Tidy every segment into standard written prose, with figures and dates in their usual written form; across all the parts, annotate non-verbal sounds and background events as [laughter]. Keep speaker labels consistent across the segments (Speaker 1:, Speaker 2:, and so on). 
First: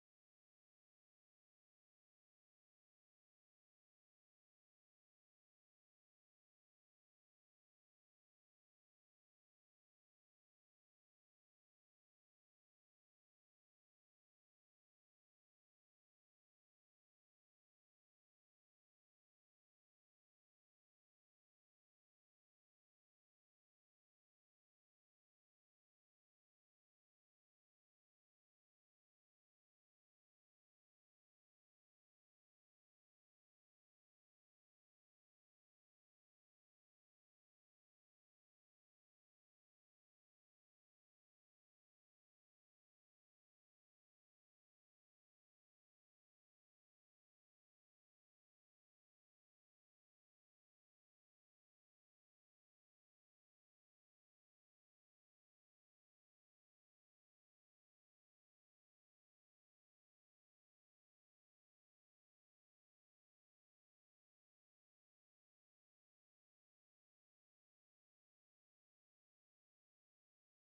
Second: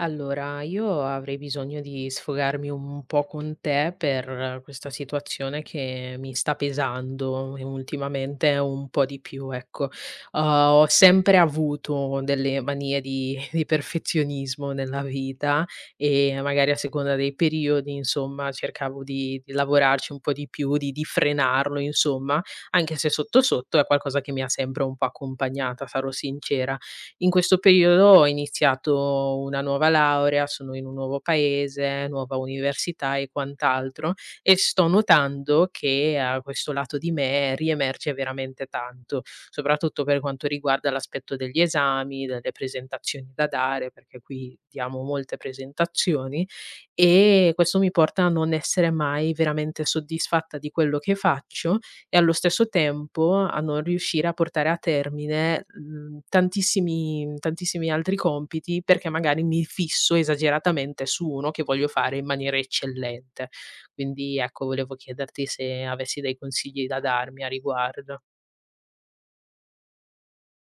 Speaker 1: Allora, io avrei bisogno di sfogarmi un po' con te per questa situazione che mi sta pesando e ultimamente un po' di più, ecco. Ho sempre avuto delle manie [laughs] di perfezionismo nella vita e magari a seconda dei periodi, insomma, cercavo di lavorarci un po' di più, di frenarlo, insomma, anche se sotto sotto è qualcosa che mi ha sempre un po' accompagnata, sarò sincera. In questo periodo ho iniziato una nuova laurea, sono in un nuovo paese, nuova università e quant'altro, e sto notando che a questo lato di me riemerge veramente tanto, soprattutto per quanto riguarda l'aspetto degli esami, delle presentazioni da dare, perché qui diamo molte presentazioni, e questo mi porta a non essere mai veramente soddisfatta di quello che faccio e allo stesso tempo a non riuscire a portare a termine, tantissimi tantissimi altri compiti, perché magari mi fisso esageratamente su uno che voglio fare in maniera eccellente. Quindi ecco, volevo chiederti se avessi dei consigli da darmi a riguardo.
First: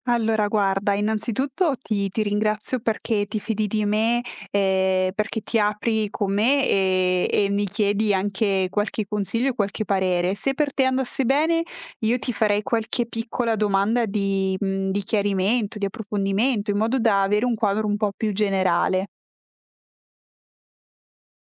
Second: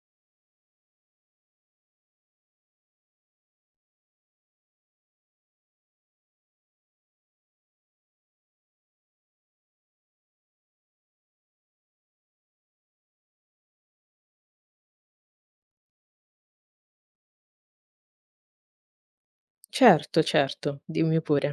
Speaker 2: Allora guarda, innanzitutto ti ringrazio perché ti fidi di me, perché ti apri con me, e mi chiedi anche qualche consiglio e qualche parere. Se per te andasse bene, io ti farei qualche piccola domanda di di chiarimento, di approfondimento, in modo da avere un quadro un po' più generale.
Speaker 1: Certo, certo, dimmi pure.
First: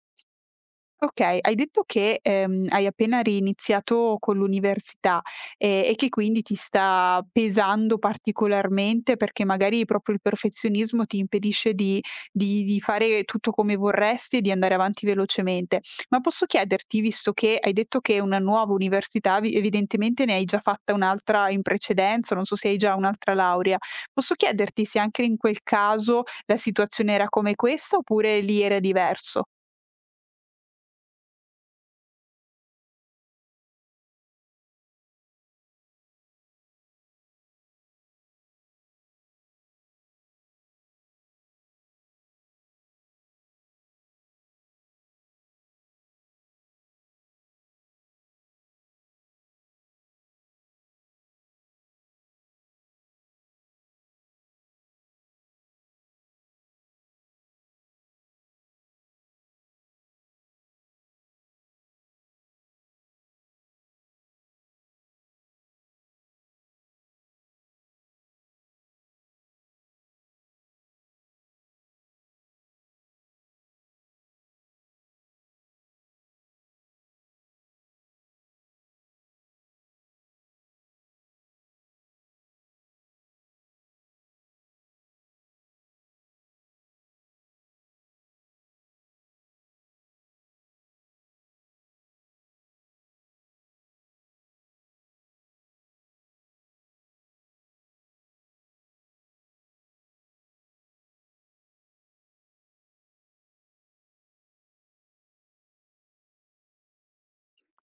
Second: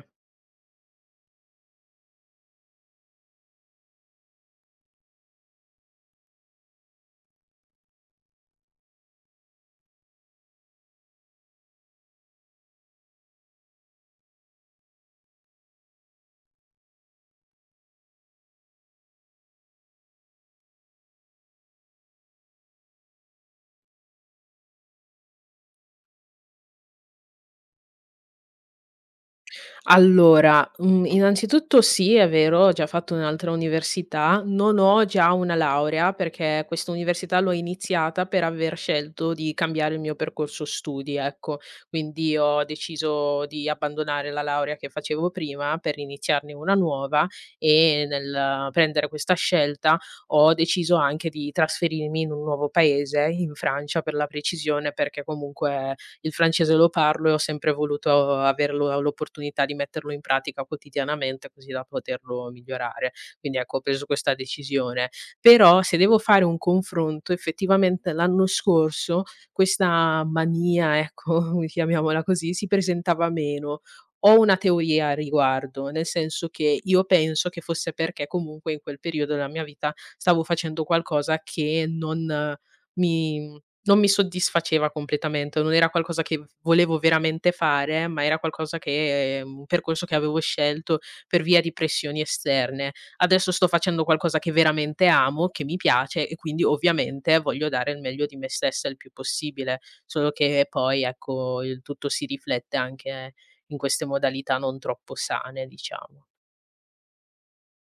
Speaker 2: Okay, hai detto che, hai appena riiniziato con l'università, e che quindi ti sta pesando particolarmente perché magari proprio il perfezionismo ti impedisce di fare tutto come vorresti e di andare avanti velocemente. Ma posso chiederti, visto che hai detto che è una nuova università, vi evidentemente ne hai già fatta un'altra in precedenza, non so se hai già un'altra laurea, posso chiederti se anche in quel caso la situazione era come questa oppure lì era diverso?
Speaker 1: Allora, innanzitutto sì, è vero, ho già fatto un'altra università, non ho già una laurea perché questa università l'ho iniziata per aver scelto di cambiare il mio percorso studi, ecco. Quindi ho deciso di abbandonare la laurea che facevo prima per iniziarne una nuova, e nel prendere questa scelta ho deciso anche di trasferirmi in un nuovo paese, in Francia per la precisione, perché comunque il francese lo parlo e ho sempre voluto averlo l'opportunità di metterlo in pratica quotidianamente così da poterlo migliorare. Quindi ecco, ho preso questa decisione. Però se devo fare un confronto, effettivamente l'anno scorso questa mania, ecco, [laughs] chiamiamola così, si presentava meno. Ho una teoria a riguardo, nel senso che io penso che fosse perché comunque in quel periodo della mia vita stavo facendo qualcosa che mi non mi soddisfaceva completamente, non era qualcosa che v volevo veramente fare, ma era qualcosa che un percorso che avevo scelto per via di pressioni esterne. Adesso sto facendo qualcosa che veramente amo, che mi piace e quindi ovviamente voglio dare il meglio di me stessa il più possibile, solo che poi, ecco, il tutto si riflette anche in queste modalità non troppo sane, diciamo.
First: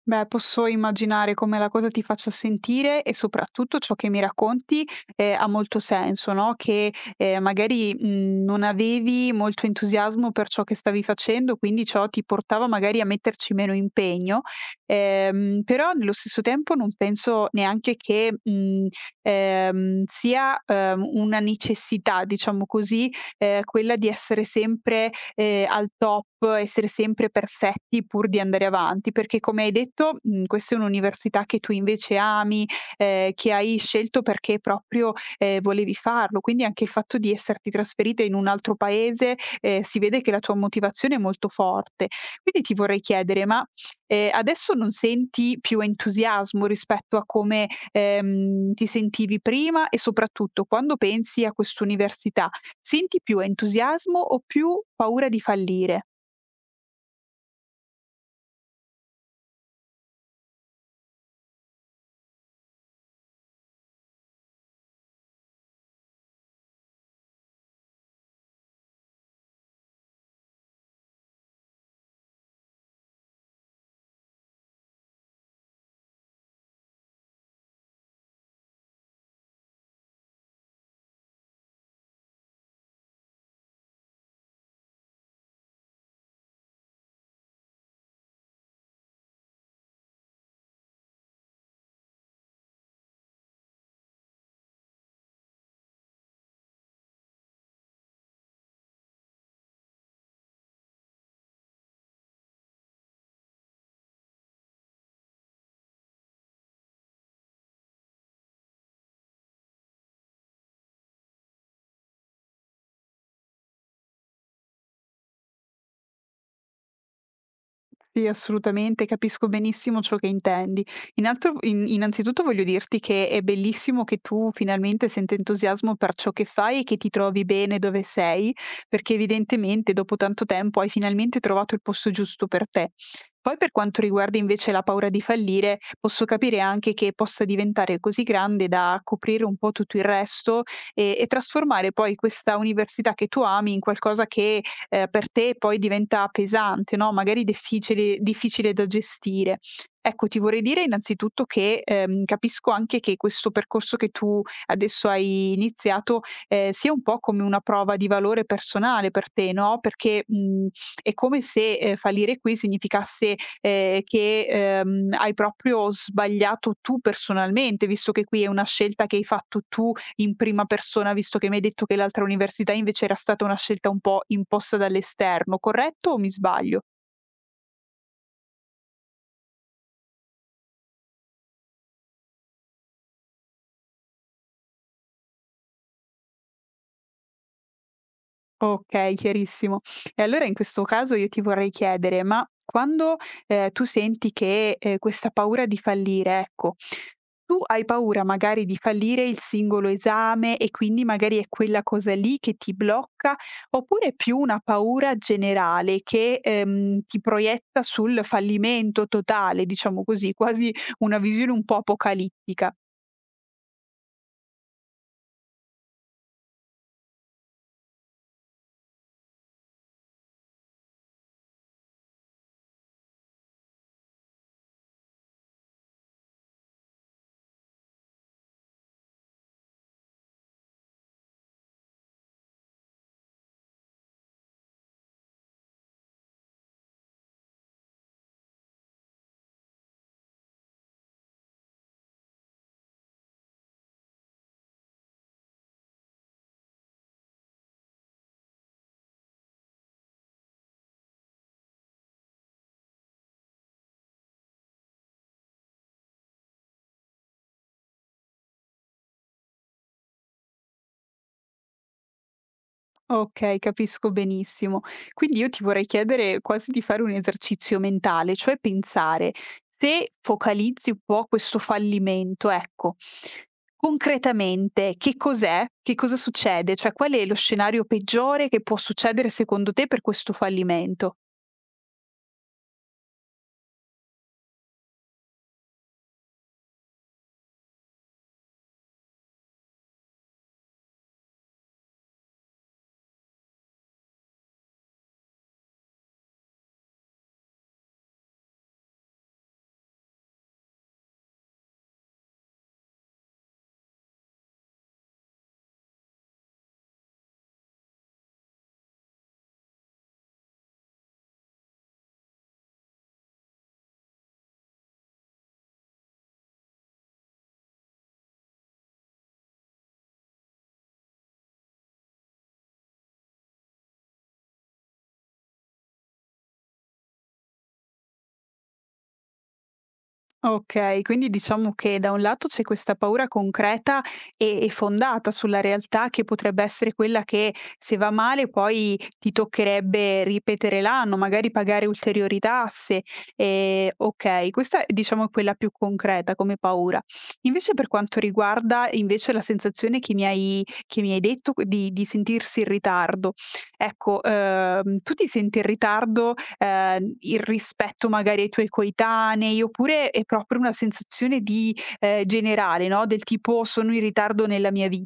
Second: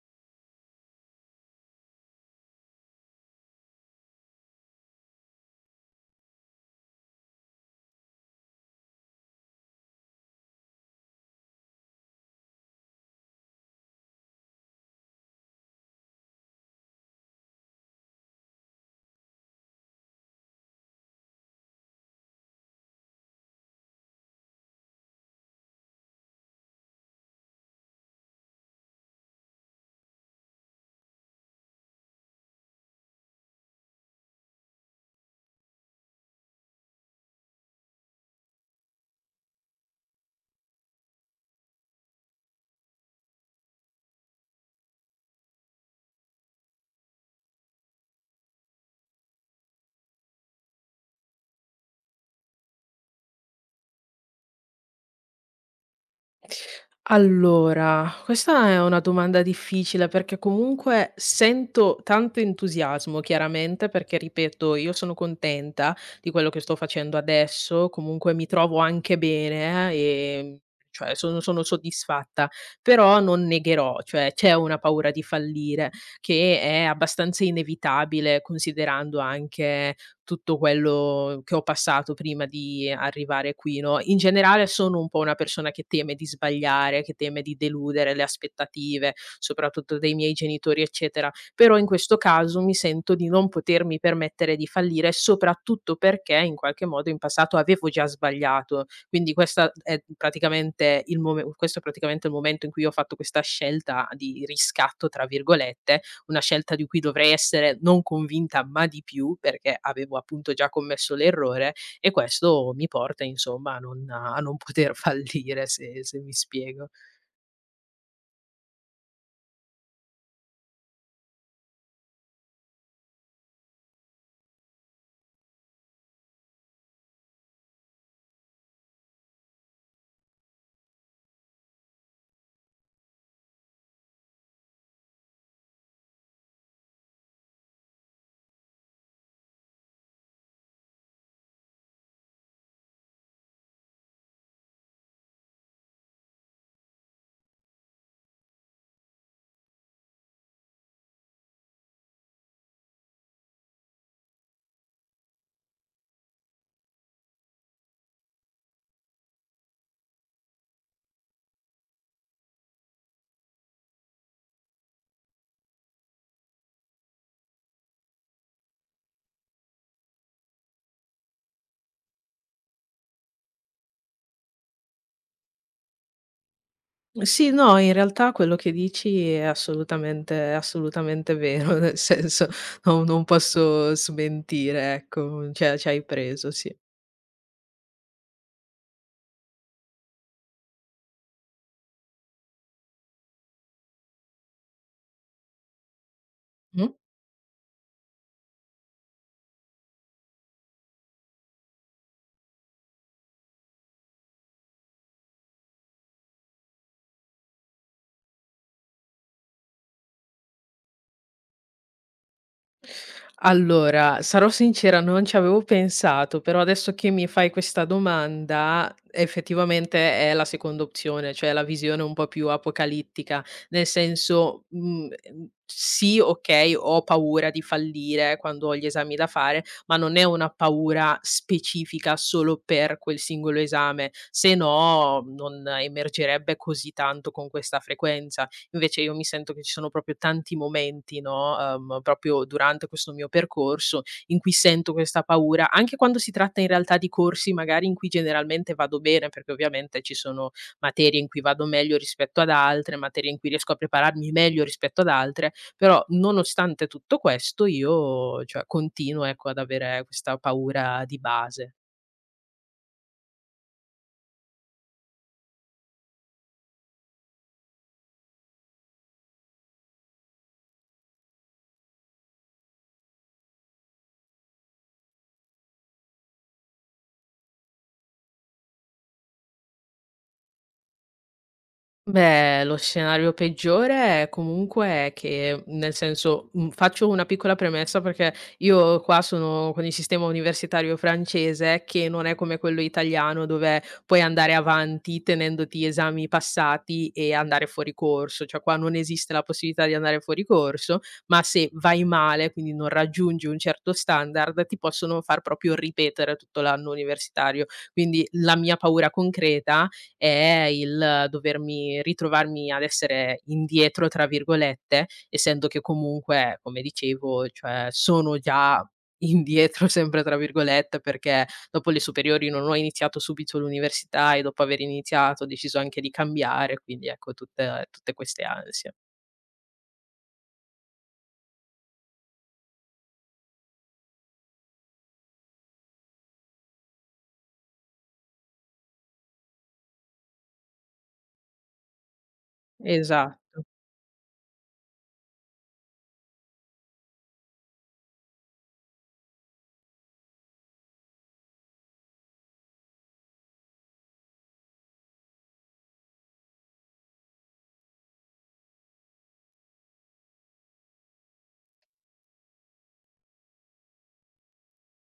Speaker 2: Beh, posso immaginare come la cosa ti faccia sentire e soprattutto ciò che mi racconti ha molto senso, no? Che magari non avevi molto entusiasmo per ciò che stavi facendo, quindi ciò ti portava magari a metterci meno impegno, però nello stesso tempo non penso neanche che sia una necessità, diciamo così, quella di essere sempre, al top, essere sempre perfetti pur di andare avanti, perché come hai detto, questa è un'università che tu invece ami, che hai scelto perché proprio, volevi farlo. Quindi anche il fatto di esserti trasferita in un altro paese, si vede che la tua motivazione è molto forte. Quindi ti vorrei chiedere, ma, adesso non senti più entusiasmo rispetto a come, ti sentivi prima e soprattutto quando pensi a quest'università, senti più entusiasmo o più paura di fallire?
Speaker 1: Allora, questa è una domanda difficile perché comunque sento tanto entusiasmo, chiaramente, perché ripeto, io sono contenta di quello che sto facendo adesso, comunque mi trovo anche bene e cioè sono soddisfatta, però non negherò, cioè c'è una paura di fallire che è abbastanza inevitabile considerando anche tutto quello che ho passato prima di arrivare qui, no. In generale sono un po' una persona che teme di sbagliare, che teme di deludere le aspettative, soprattutto dei miei genitori, eccetera, però in questo caso mi sento di non potermi permettere di fallire, soprattutto perché in qualche modo in passato avevo già sbagliato. Quindi questa è praticamente il mome questo è praticamente il momento in cui ho fatto questa scelta di "riscatto" tra virgolette, una scelta di cui dovrei essere non convinta, ma di più, perché avevo appunto già commesso l'errore, e questo mi porta insomma a non poter [laughs] fallire, se mi spiego.
Speaker 2: Sì, assolutamente, capisco benissimo ciò che intendi. In altro in Innanzitutto voglio dirti che è bellissimo che tu finalmente senta entusiasmo per ciò che fai e che ti trovi bene dove sei, perché evidentemente dopo tanto tempo hai finalmente trovato il posto giusto per te. Poi per quanto riguarda invece la paura di fallire, posso capire anche che possa diventare così grande da coprire un po' tutto il resto e trasformare poi questa università che tu ami in qualcosa che per te poi diventa pesante, no, magari difficile da gestire. Ecco, ti vorrei dire innanzitutto che, capisco anche che questo percorso che tu adesso hai iniziato, sia un po' come una prova di valore personale per te, no, perché, è come se, fallire qui significasse, che, hai proprio sbagliato tu personalmente, visto che qui è una scelta che hai fatto tu in prima persona, visto che mi hai detto che l'altra università invece era stata una scelta un po' imposta dall'esterno, corretto o mi sbaglio?
Speaker 1: Sì, no, in realtà quello che dici è assolutamente vero, [laughs] nel senso, no, non posso smentire, ecco, cioè ci hai preso, sì.
Speaker 2: Okay, chiarissimo. E allora in questo caso io ti vorrei chiedere, ma quando, tu senti che, questa paura di fallire, ecco,
Speaker 1: Mh.
Speaker 2: tu hai paura magari di fallire il singolo esame e quindi magari è quella cosa lì che ti blocca, oppure è più una paura generale che, ti proietta sul fallimento totale, diciamo così, quasi una visione un po' apocalittica?
Speaker 1: Allora, sarò sincera, non ci avevo pensato, però adesso che mi fai questa domanda, effettivamente è la seconda opzione, cioè la visione un po' più apocalittica, nel senso, sì, okay, ho paura di fallire quando ho gli esami da fare, ma non è una paura specifica solo per quel singolo esame, se no non emergerebbe così tanto con questa frequenza. Invece io mi sento che ci sono proprio tanti momenti, no, proprio durante questo mio percorso in cui sento questa paura, anche quando si tratta in realtà di corsi magari in cui generalmente vado bene, perché ovviamente ci sono materie in cui vado meglio rispetto ad altre, materie in cui riesco a prepararmi meglio rispetto ad altre, però nonostante tutto questo io, cioè, continuo, ecco, ad avere questa paura di base.
Speaker 2: Okay, capisco benissimo. Quindi io ti vorrei chiedere quasi di fare un esercizio mentale, cioè pensare: se focalizzi un po' questo fallimento, ecco, concretamente che cos'è? Che cosa succede? Cioè qual è lo scenario peggiore che può succedere secondo te per questo fallimento?
Speaker 1: Beh, lo scenario peggiore è comunque che nel senso, faccio una piccola premessa perché io qua sono con il sistema universitario francese, che non è come quello italiano dove puoi andare avanti tenendoti esami passati e andare fuori corso, cioè qua non esiste la possibilità di andare fuori corso, ma se vai male, quindi non raggiungi un certo standard, ti possono far proprio ripetere tutto l'anno universitario. Quindi la mia paura concreta è il dovermi ritrovarmi ad essere "indietro" tra virgolette, essendo che comunque, come dicevo, cioè sono già [laughs] "indietro" sempre tra virgolette, perché dopo le superiori non ho iniziato subito l'università e dopo aver iniziato ho deciso anche di cambiare, quindi ecco tutte queste ansie.
Speaker 2: Okay, quindi diciamo che da un lato c'è questa paura concreta e fondata sulla realtà che potrebbe essere quella che se va male poi ti toccherebbe ripetere l'anno, magari pagare ulteriori tasse.
Speaker 1: Esatto.
Speaker 2: Okay, questa è diciamo è quella più concreta come paura. Invece per quanto riguarda invece la sensazione che mi hai detto q di sentirsi in ritardo, ecco, tu ti senti in ritardo, in rispetto magari ai tuoi coetanei, oppure è proprio una sensazione di generale, no, del tipo: "Sono in ritardo nella mia vi".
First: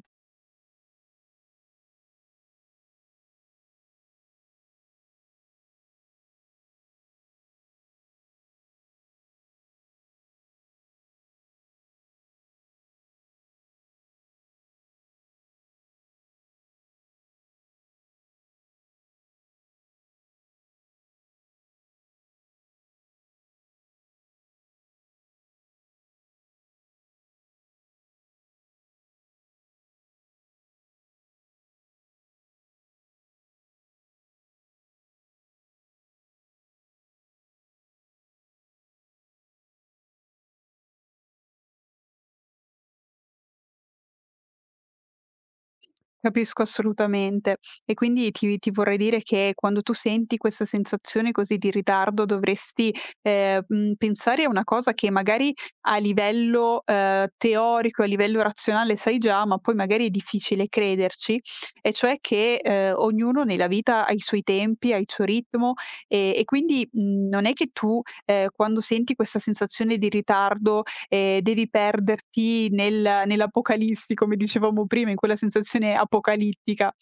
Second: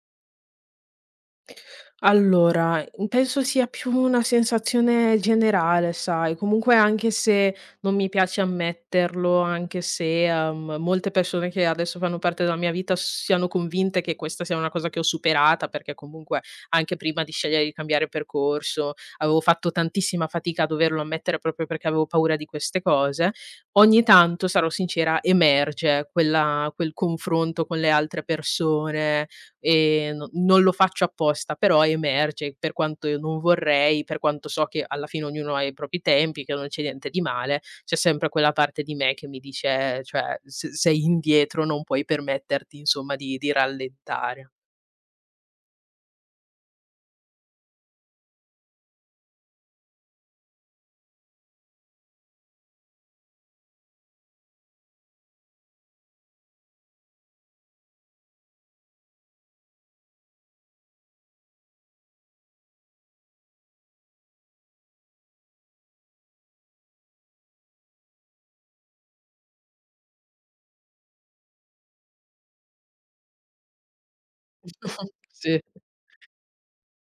Speaker 1: Allora, penso sia più una sensazione generale, sai, comunque anche se non mi piace ammetterlo, anche se, molte persone che adesso fanno parte della mia vita siano convinte che questa sia una cosa che ho superata, perché comunque anche prima di scegliere di cambiare percorso, avevo fatto tantissima fatica a doverlo ammettere proprio perché avevo paura di queste cose, ogni tanto, sarò sincera, emerge quel confronto con le altre persone. No, non lo faccio apposta, però emerge per quanto io non vorrei, per quanto so che alla fine ognuno ha i propri tempi, che non c'è niente di male, c'è sempre quella parte di me che mi dice: "Cioè, se sei indietro non puoi permetterti, insomma, di rallentare."
Speaker 2: Capisco assolutamente. E quindi ti vorrei dire che quando tu senti questa sensazione così di ritardo dovresti, pensare a una cosa che magari a livello, teorico, a livello razionale sai già, ma poi magari è difficile crederci, e cioè che, ognuno nella vita ha i suoi tempi, ha il suo ritmo e quindi, non è che tu, quando senti questa sensazione di ritardo e devi perderti nell'apocalissi, come dicevamo prima, in quella
Speaker 1: Sì.
Speaker 2: sensazione apocalittica,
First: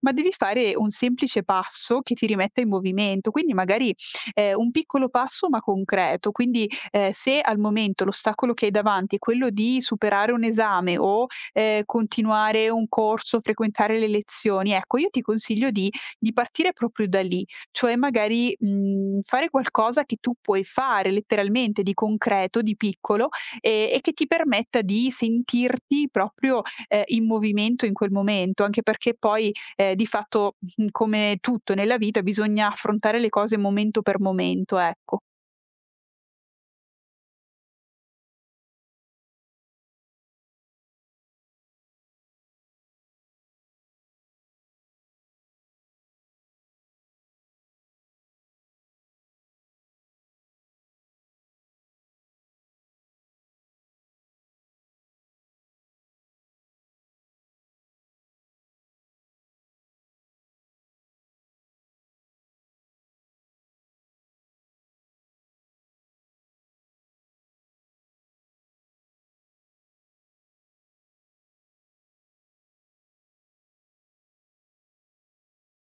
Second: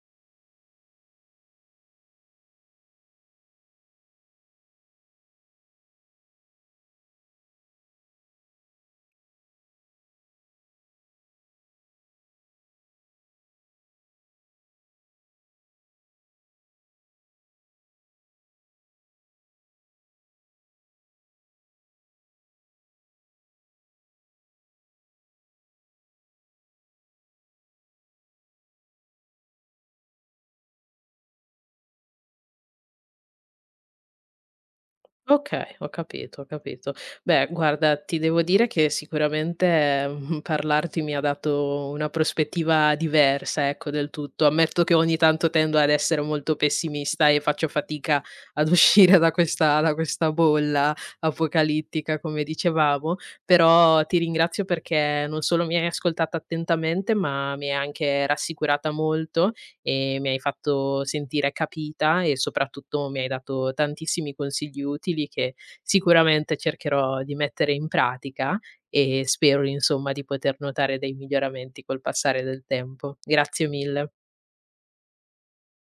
Speaker 2: ma devi fare un semplice passo che ti rimetta in movimento, quindi magari, un piccolo passo ma concreto. Quindi, se al momento l'ostacolo che hai davanti è quello di superare un esame o, continuare un corso, frequentare le lezioni, ecco io ti consiglio di partire proprio da lì, cioè magari, fare qualcosa che tu puoi fare letteralmente di concreto, di piccolo, e che ti permetta di sentirti proprio, in movimento in quel momento, anche perché poi, di fatto, come tutto nella vita bisogna affrontare le cose momento per momento, ecco.
Speaker 1: Okay, ho capito, ho capito. Beh, guarda, ti devo dire che sicuramente, parlarti mi ha dato una prospettiva diversa, ecco, del tutto. Ammetto che ogni tanto tendo ad essere molto pessimista e faccio fatica ad uscire da questa bolla apocalittica, come dicevamo, però ti ringrazio perché non solo mi hai ascoltata attentamente, ma mi hai anche rassicurata molto e mi hai fatto sentire capita e soprattutto mi hai dato tantissimi consigli utili che sicuramente cercherò di mettere in pratica e spero insomma di poter notare dei miglioramenti col passare del tempo. Grazie mille.